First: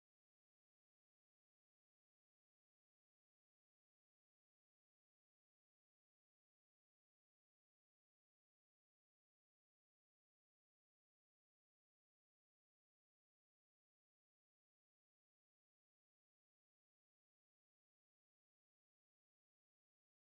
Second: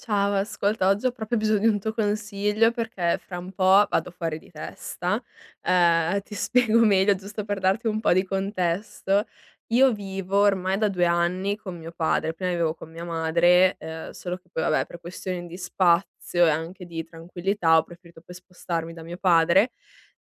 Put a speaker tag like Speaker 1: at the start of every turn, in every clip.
Speaker 1: Ciao, ascolta, oggi ho proprio bisogno di un tuo consiglio perché fra un po' vado fuori di testa. Ti spiego meglio, giusto per darti un po' di contesto. Io vivo ormai da 2 anni con mio padre, prima vivevo con mia madre, solo che poi vabbè per questioni di spazio e anche di tranquillità ho preferito poi spostarmi da mio padre.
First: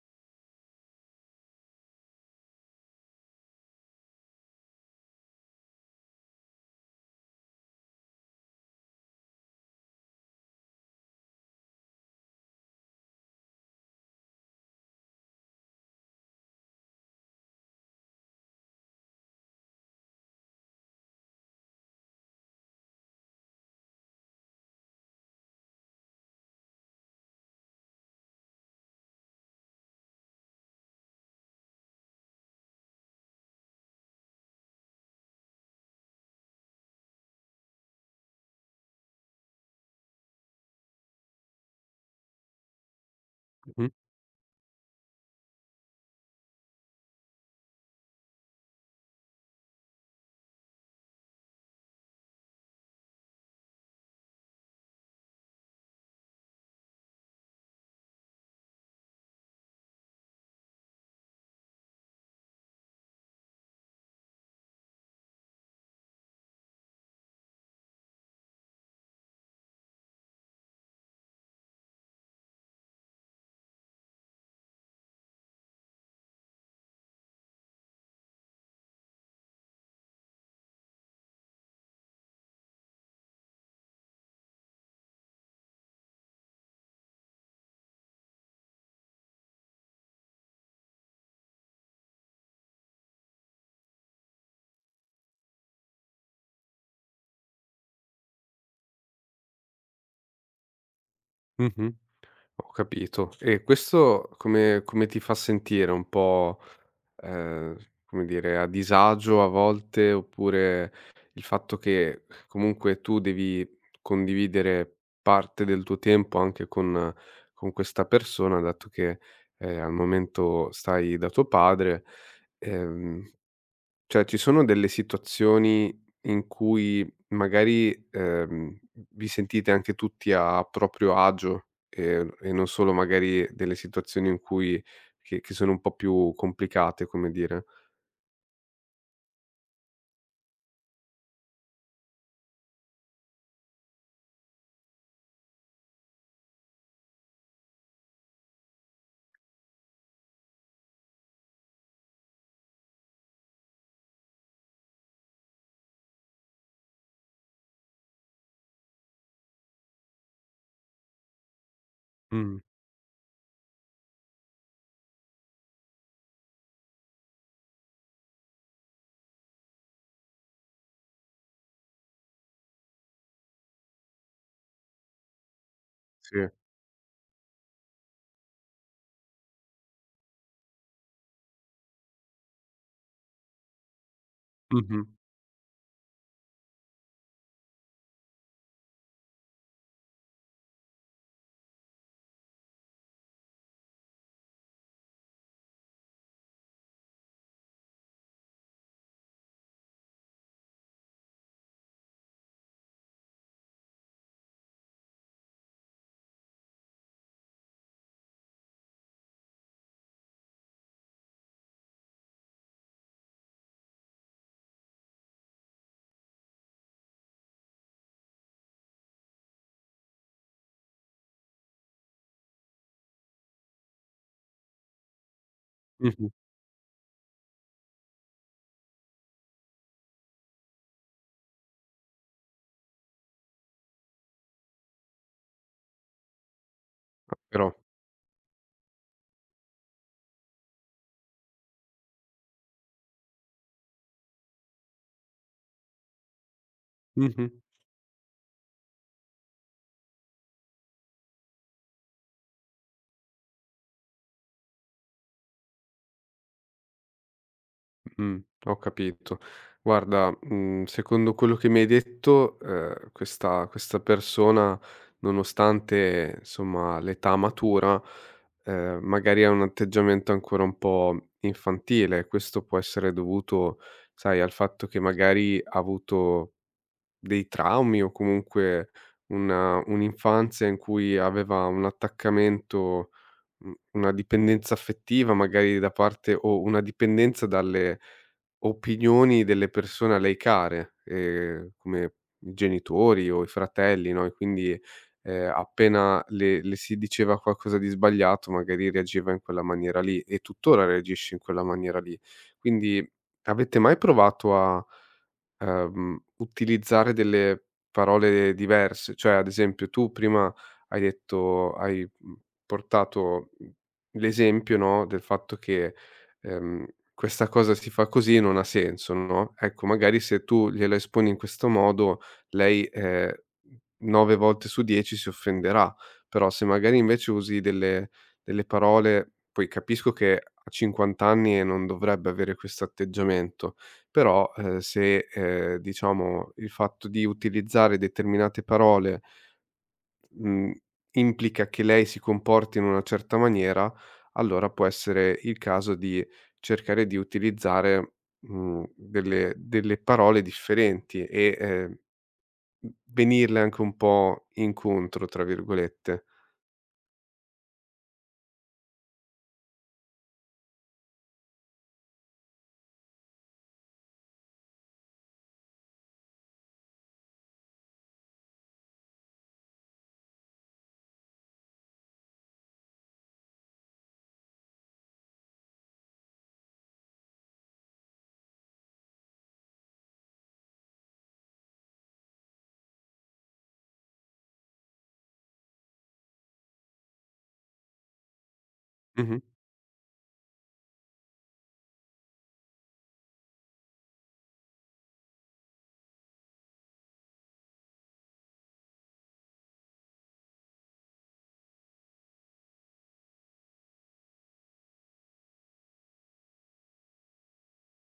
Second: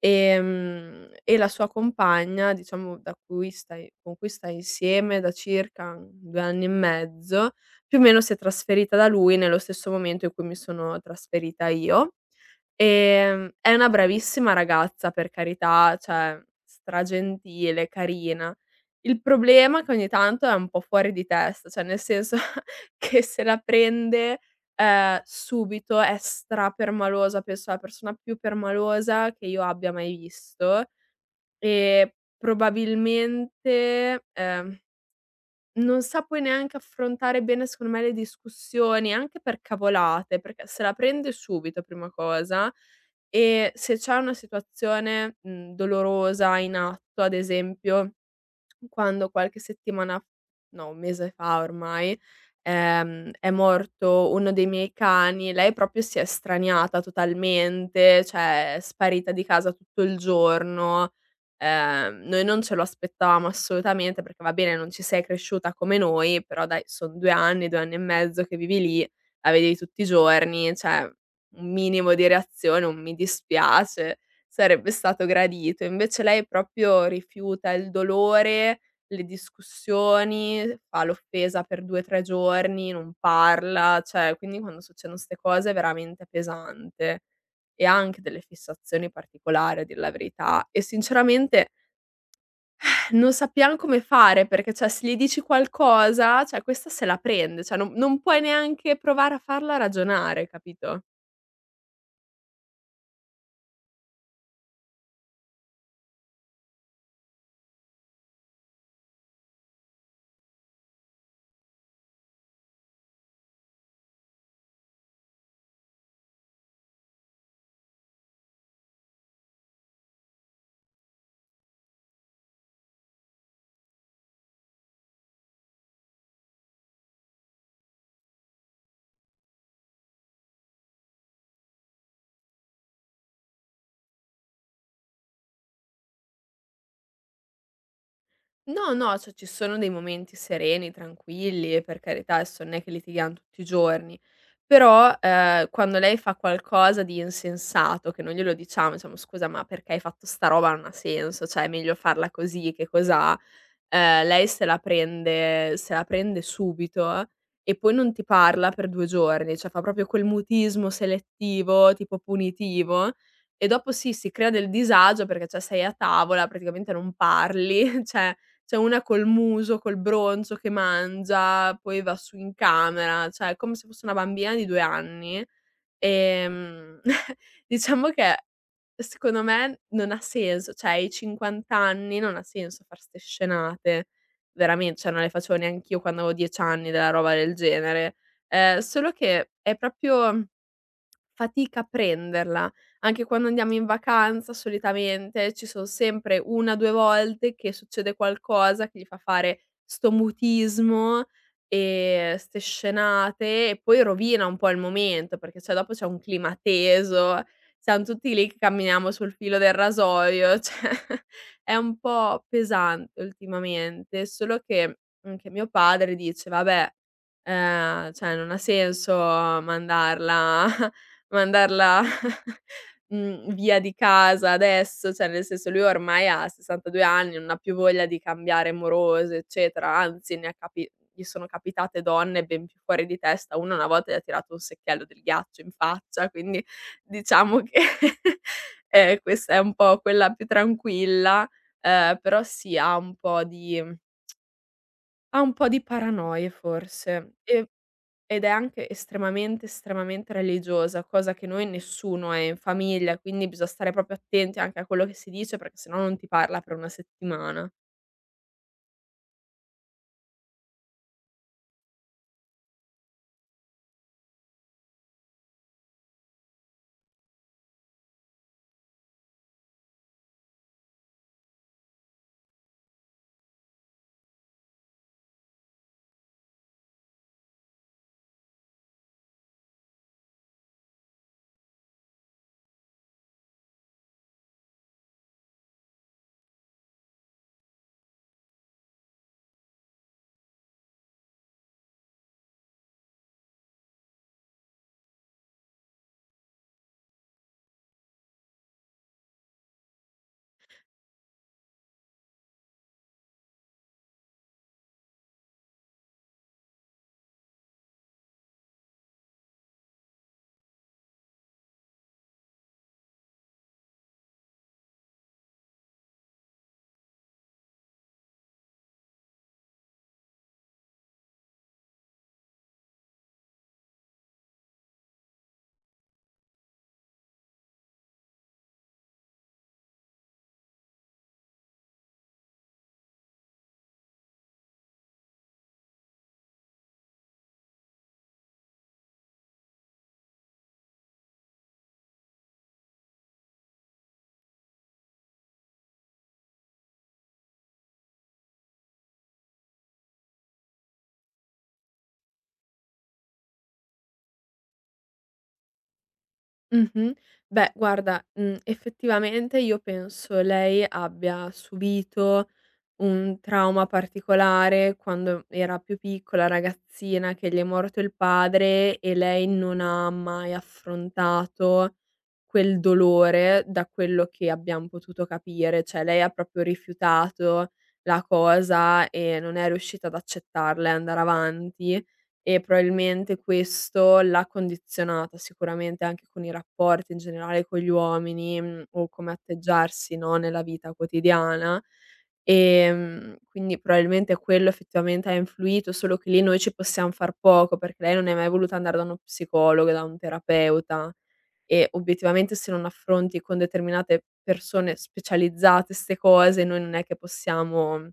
Speaker 1: E la sua compagna, diciamo da cui stai con cui sta insieme da circa 2 anni e mezzo, più o meno si è trasferita da lui nello stesso momento in cui mi sono trasferita io. È una bravissima ragazza per carità, cioè stragentile, carina. Il problema è che ogni tanto è un po' fuori di testa, cioè nel senso che se la prende, subito, è strapermalosa, penso la persona più permalosa che io abbia mai visto e probabilmente, non sa poi neanche affrontare bene, secondo me, le discussioni, anche per cavolate, perché se la prende subito, prima cosa, e
Speaker 2: Mh,
Speaker 1: se c'è una situazione, dolorosa in atto, ad esempio quando qualche settimana no, un mese fa ormai, è morto uno dei miei cani, lei proprio si è straniata totalmente, cioè è sparita di casa tutto il giorno. Noi non ce lo aspettavamo assolutamente perché va bene, non ci sei cresciuta come noi, però dai, sono 2 anni, 2 anni e mezzo che vivi lì, la vedevi tutti i giorni, cioè un minimo di reazione, un mi dispiace sarebbe stato gradito. Invece lei proprio rifiuta il dolore, le discussioni, fa l'offesa per 2, 3 giorni, non parla, cioè quindi quando succedono 'ste cose è veramente pesante. E ha anche delle fissazioni particolari, a dir la verità. E sinceramente non sappiam come fare perché, cioè, se gli dici qualcosa, cioè questa se la prende, cioè non puoi neanche provare a farla ragionare, capito?
Speaker 2: mh-mh. Ho capito. E questo come ti fa sentire? Un po', ehm, come dire, a disagio a volte? Oppure il fatto che comunque tu devi condividere parte del tuo tempo anche con questa persona, dato che, al momento stai da tuo padre, ehm cioè, ci sono delle situazioni in cui magari, vi sentite anche tutti a proprio agio e non solo magari delle situazioni in cui che sono un po' più complicate, come dire.
Speaker 1: No, no, cioè ci sono dei momenti sereni, tranquilli, e per carità, adesso non è che litighiamo tutti i giorni, però, quando lei fa qualcosa di insensato che non glielo diciamo, diciamo: "Scusa, ma perché hai fatto sta roba? Non ha senso, cioè è meglio farla così che cosà". Lei se la prende subito e poi non ti parla per 2 giorni, cioè fa proprio quel mutismo selettivo, tipo
Speaker 2: Mh,
Speaker 1: punitivo, e dopo sì, si crea del disagio perché, cioè, sei a tavola, praticamente non parli, cioè c'è una col muso, col broncio che mangia, poi va su in camera, cioè è come se fosse una bambina di 2 anni.
Speaker 2: sì.
Speaker 1: Ehm, diciamo che secondo me non ha senso, cioè ai 50 anni non ha senso far 'ste scenate, veramen
Speaker 2: Mh-mh,
Speaker 1: cioè non le facevo neanch'io quando avevo 10 anni della roba del genere. Solo che è proprio fatica a prenderla. Anche quando andiamo in vacanza solitamente ci son sempre 1, 2 volte che succede qualcosa che gli fa fare sto mutismo e 'ste scenate e poi rovina un po' il momento, perché cioè dopo c'è un clima teso, siam tutti lì che camminiamo sul filo del rasoio, cioè è un po' pesante ultimamente, solo che anche mio padre dice: "Vabbè, cioè non ha senso mandarla Mandarla, mhmm, via di casa adesso, cioè nel senso lui ormai
Speaker 2: mh-mh,
Speaker 1: ha 62 anni, non ha più voglia di cambiare morose, eccetera, anzi ne ha capi gli sono capitate donne ben più fuori di testa. Una volta gli ha tirato un secchiello del ghiaccio in faccia, quindi diciamo
Speaker 2: però
Speaker 1: che, questa è un po' quella più tranquilla, però sì, ha un po' di paranoie forse,
Speaker 2: mh-mh.
Speaker 1: e ed è anche estremamente, estremamente religiosa, cosa che noi nessuno è in famiglia, quindi bisogna stare proprio attenti anche a quello che si dice, perché se no non ti parla per una settimana.
Speaker 2: Mh, ho capito. Guarda, secondo quello che mi hai detto, questa persona, nonostante insomma l'età matura, magari ha un atteggiamento ancora un po' infantile. Questo può essere dovuto, sai, al fatto che magari ha avuto dei traumi o comunque una un'infanzia in cui aveva un attaccamento. Una dipendenza affettiva magari da parte, o una dipendenza dalle opinioni delle persone a lei care, come i genitori o i fratelli, no, e quindi, appena le si diceva qualcosa di sbagliato magari reagiva in quella maniera lì e tuttora reagisce in quella maniera lì. Quindi avete mai provato a utilizzare delle parole diverse? Cioè, ad esempio tu prima hai detto hai, portato, l'esempio, no, del fatto che, ehm, questa cosa si fa così, non ha senso, no? Ecco, magari se tu gliela esponi in questo modo lei, 9 volte su 10 si offenderà, però se magari invece usi delle parole, poi capisco che a 50 anni e non dovrebbe avere questo atteggiamento, però, se, diciamo il fatto di utilizzare determinate parole, mhmm, implica che lei si comporti in una certa maniera, allora può essere il caso di cercare di utilizzare, delle parole differenti e, v venirle anche un po' "incontro" tra virgolette.
Speaker 1: Mh-mh. Beh guarda, effettivamente io penso lei abbia subito un trauma particolare quando era più piccola, ragazzina, che gli è morto il padre e lei non ha mai affrontato quel dolore, da quello che abbiam potuto capire. Cioè lei ha proprio rifiutato la cosa e non è riuscita ad accettarla e andare avanti e probabilmente questo l'ha condizionata sicuramente anche con i rapporti in generale con gli uomini, o come
Speaker 2: Mh-mh,
Speaker 1: atteggiarsi, no, nella vita quotidiana. Quindi probabilmente quello effettivamente ha influito, solo che lì noi ci possiam far poco, perché lei non è mai voluta andare da uno psicologo, da un terapeuta e obiettivamente se non affronti con determinate persone specializzate 'ste cose, noi non è che possiamo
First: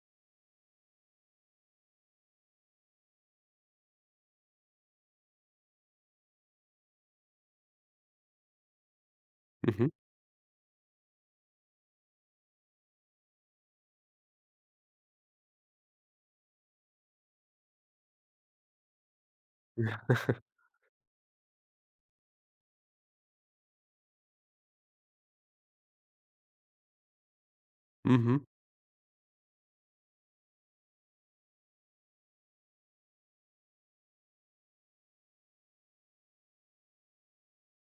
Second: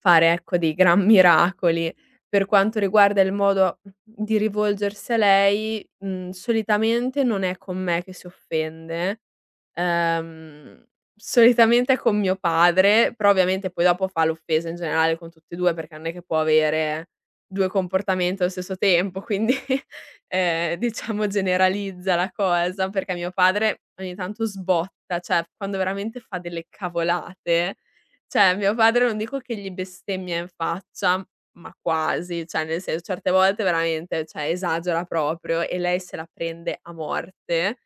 Speaker 1: fare, ecco, dei gran miracoli. Per quanto riguarda il modo di rivolgersi a lei, solitamente non è con me che si offende,
Speaker 2: mh-mh,
Speaker 1: ehm, solitamente è con mio padre, però ovviamente poi dopo fa l'offesa in generale con tutti e 2 perché non è che può avere 2 comportamenti allo stesso tempo, quindi, diciamo generalizza la cosa, perché mio padre ogni tanto sbotta, cioè quando veramente fa delle cavolate,
Speaker 2: mh-mh,
Speaker 1: cioè, mio padre non dico che gli bestemmia in faccia, ma quasi, cioè nel senso certe volte veramente, cioè esagera proprio e lei se la prende a morte,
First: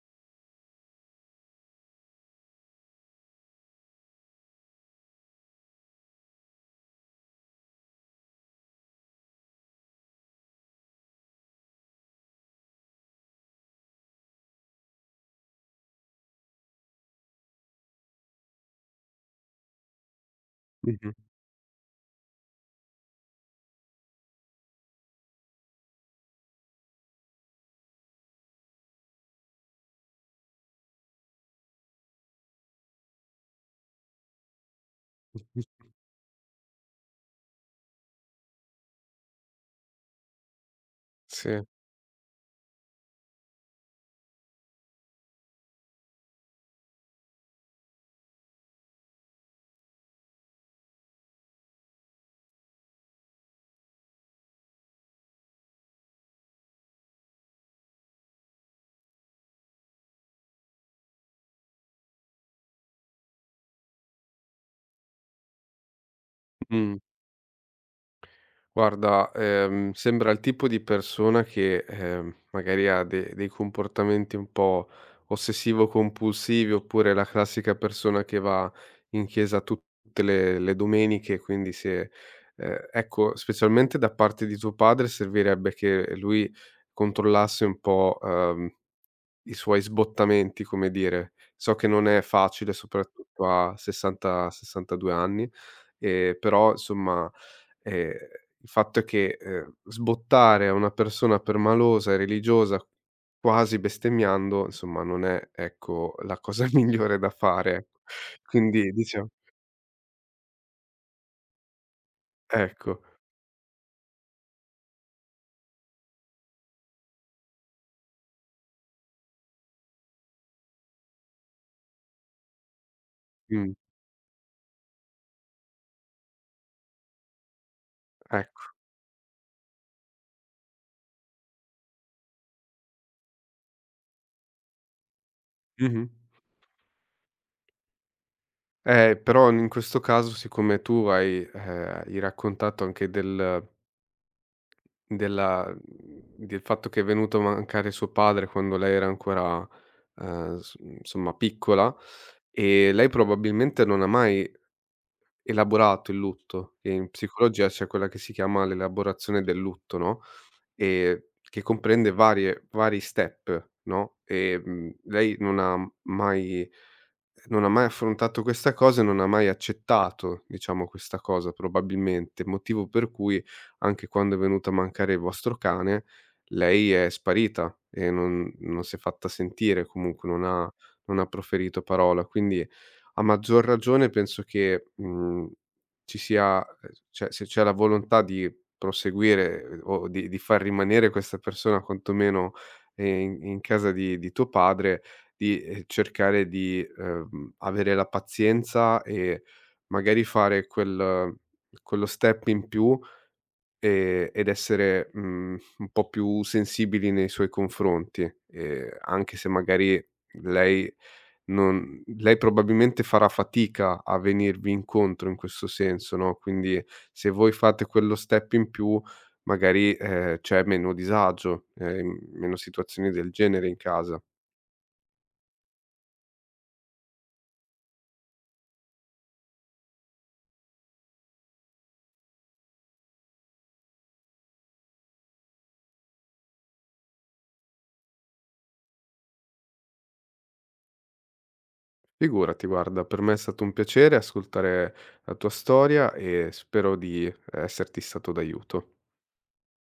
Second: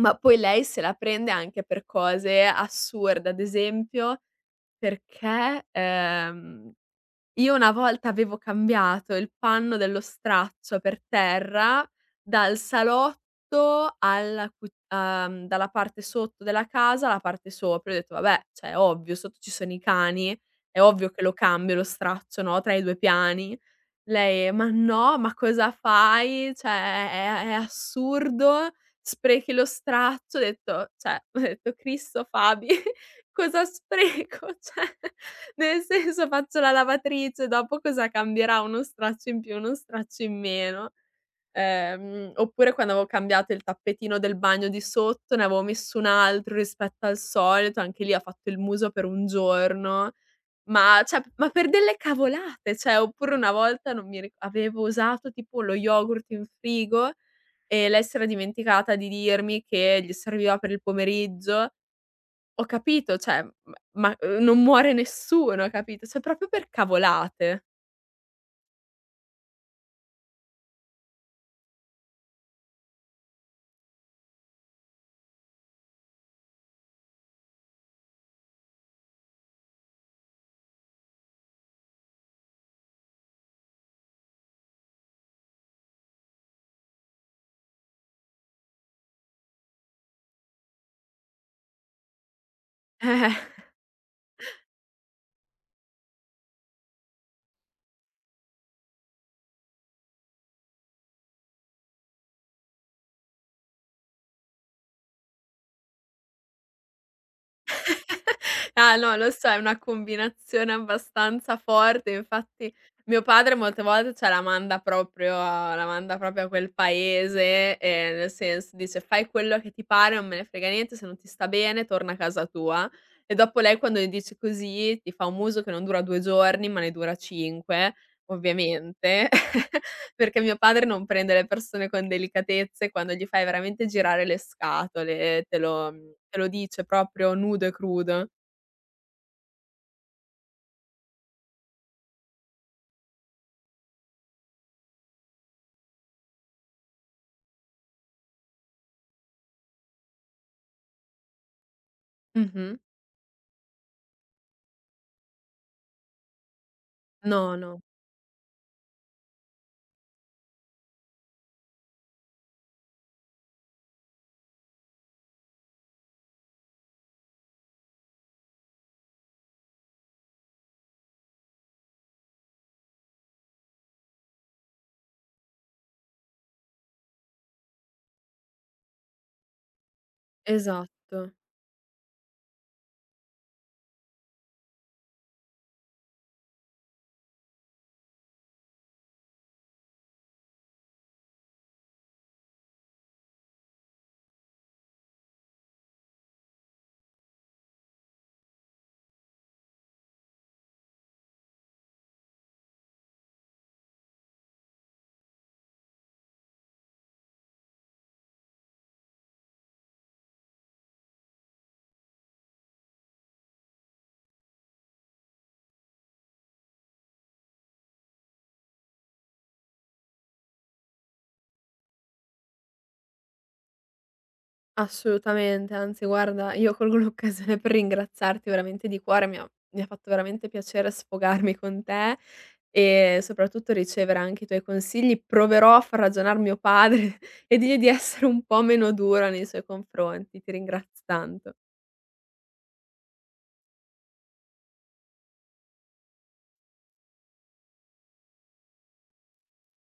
Speaker 1: ma poi lei se la prende anche per cose assurde, ad esempio perché, io una volta avevo cambiato il panno dello straccio per terra dal salotto alla cu dalla parte sotto della casa alla parte sopra. Io ho detto: "Vabbè, cioè, è ovvio, sotto ci sono i cani, è ovvio
Speaker 2: mh-mh.
Speaker 1: che lo cambio lo straccio, no, tra i 2 piani". Lei: "Ma no, ma cosa fai? Cioè è assurdo, sprechi lo straccio." Ho detto cioè, ho detto: "Cristo Fabi, cosa spreco?" Cioè, nel senso faccio la lavatrice, dopo cosa cambierà? Uno straccio in più, uno straccio in meno.
Speaker 2: Sì,
Speaker 1: Oppure quando avevo cambiato il tappetino del bagno di sotto, ne avevo messo un altro rispetto al solito, anche lì ha fatto il muso per un giorno. Ma cioè ma per delle cavolate, cioè oppure una volta non mi ri avevo usato tipo lo yogurt in frigo e lei si era dimenticata di dirmi che gli serviva per il pomeriggio. Ho capito, cioè, non muore nessuno, capito? Cioè proprio per
Speaker 2: mh.
Speaker 1: cavolate.
Speaker 2: Guarda, sembra il tipo di persona che, magari ha de dei comportamenti un po' ossessivo-compulsivi, oppure la classica persona che va in chiesa tutte le domeniche, quindi se ecco, specialmente da parte di tuo padre servirebbe che lui controllasse un po', i suoi sbottamenti, come dire. So che non è facile,
Speaker 1: Eh.
Speaker 2: soprattutto a 60, 62 anni, però insomma. Ehm, il fatto è che, sbottare a una persona permalosa e religiosa, quasi bestemmiando, insomma non è, ecco, la cosa migliore da fare, ecco. Quindi
Speaker 1: Ah, no,
Speaker 2: diciamo,
Speaker 1: lo so, è una combinazione abbastanza forte. Infatti
Speaker 2: ecco,
Speaker 1: mio padre molte volte, cioè, la manda proprio a quel paese, nel senso dice: "Fai quello che ti pare, non me ne frega niente, se non ti sta bene torna a casa tua". E dopo
Speaker 2: mh,
Speaker 1: lei quando gli dice così, ti fa un muso che non dura 2 giorni, ma ne dura 5,
Speaker 2: ecco.
Speaker 1: ovviamente. Perché mio padre non prende le persone con delicatezze, quando gli fai veramente girare le scatole,
Speaker 2: Mh-mh.
Speaker 1: te lo dice proprio nudo e crudo.
Speaker 2: Però in questo caso siccome tu hai hai raccontato anche del della del fatto che è venuto a mancare suo padre quando lei era ancora, s insomma piccola,
Speaker 1: Mh-mh.
Speaker 2: e lei probabilmente non ha mai elaborato il lutto, che in
Speaker 1: No,
Speaker 2: psicologia
Speaker 1: no,
Speaker 2: c'è quella che si chiama l'elaborazione del lutto, no, che comprende vari step, no, lei non ha mai affrontato questa cosa e non ha mai accettato, diciamo, questa cosa probabilmente, motivo per cui anche quando è venuto a mancare il vostro cane, lei è sparita e non si è fatta sentire, comunque non ha
Speaker 1: esatto,
Speaker 2: proferito parola. Quindi a maggior ragione penso che, ci sia cioè se c'è la volontà di proseguire o di far rimanere questa persona quantomeno, in in casa di tuo padre, di, cercare di, avere la pazienza e magari fare quello step in più. Ed essere, un po' più sensibili nei suoi confronti, anche se magari lei non lei probabilmente farà fatica a venirvi incontro in questo senso, no, quindi se voi fate quello step in più magari, c'è meno disagio, meno situazioni del genere in casa.
Speaker 1: assolutamente. Anzi guarda, io colgo l'occasione per ringraziarti veramente di cuore, mi ha fatto veramente piacere sfogarmi con te e soprattutto ricevere anche i tuoi consigli. Proverò a far ragionar mio padre e dirgli di essere un po' meno dura nei suoi confronti. Ti ringrazio tanto.
Speaker 2: Figurati guarda, per me è stato un piacere ascoltare la tua storia e spero di esserti stato d'aiuto.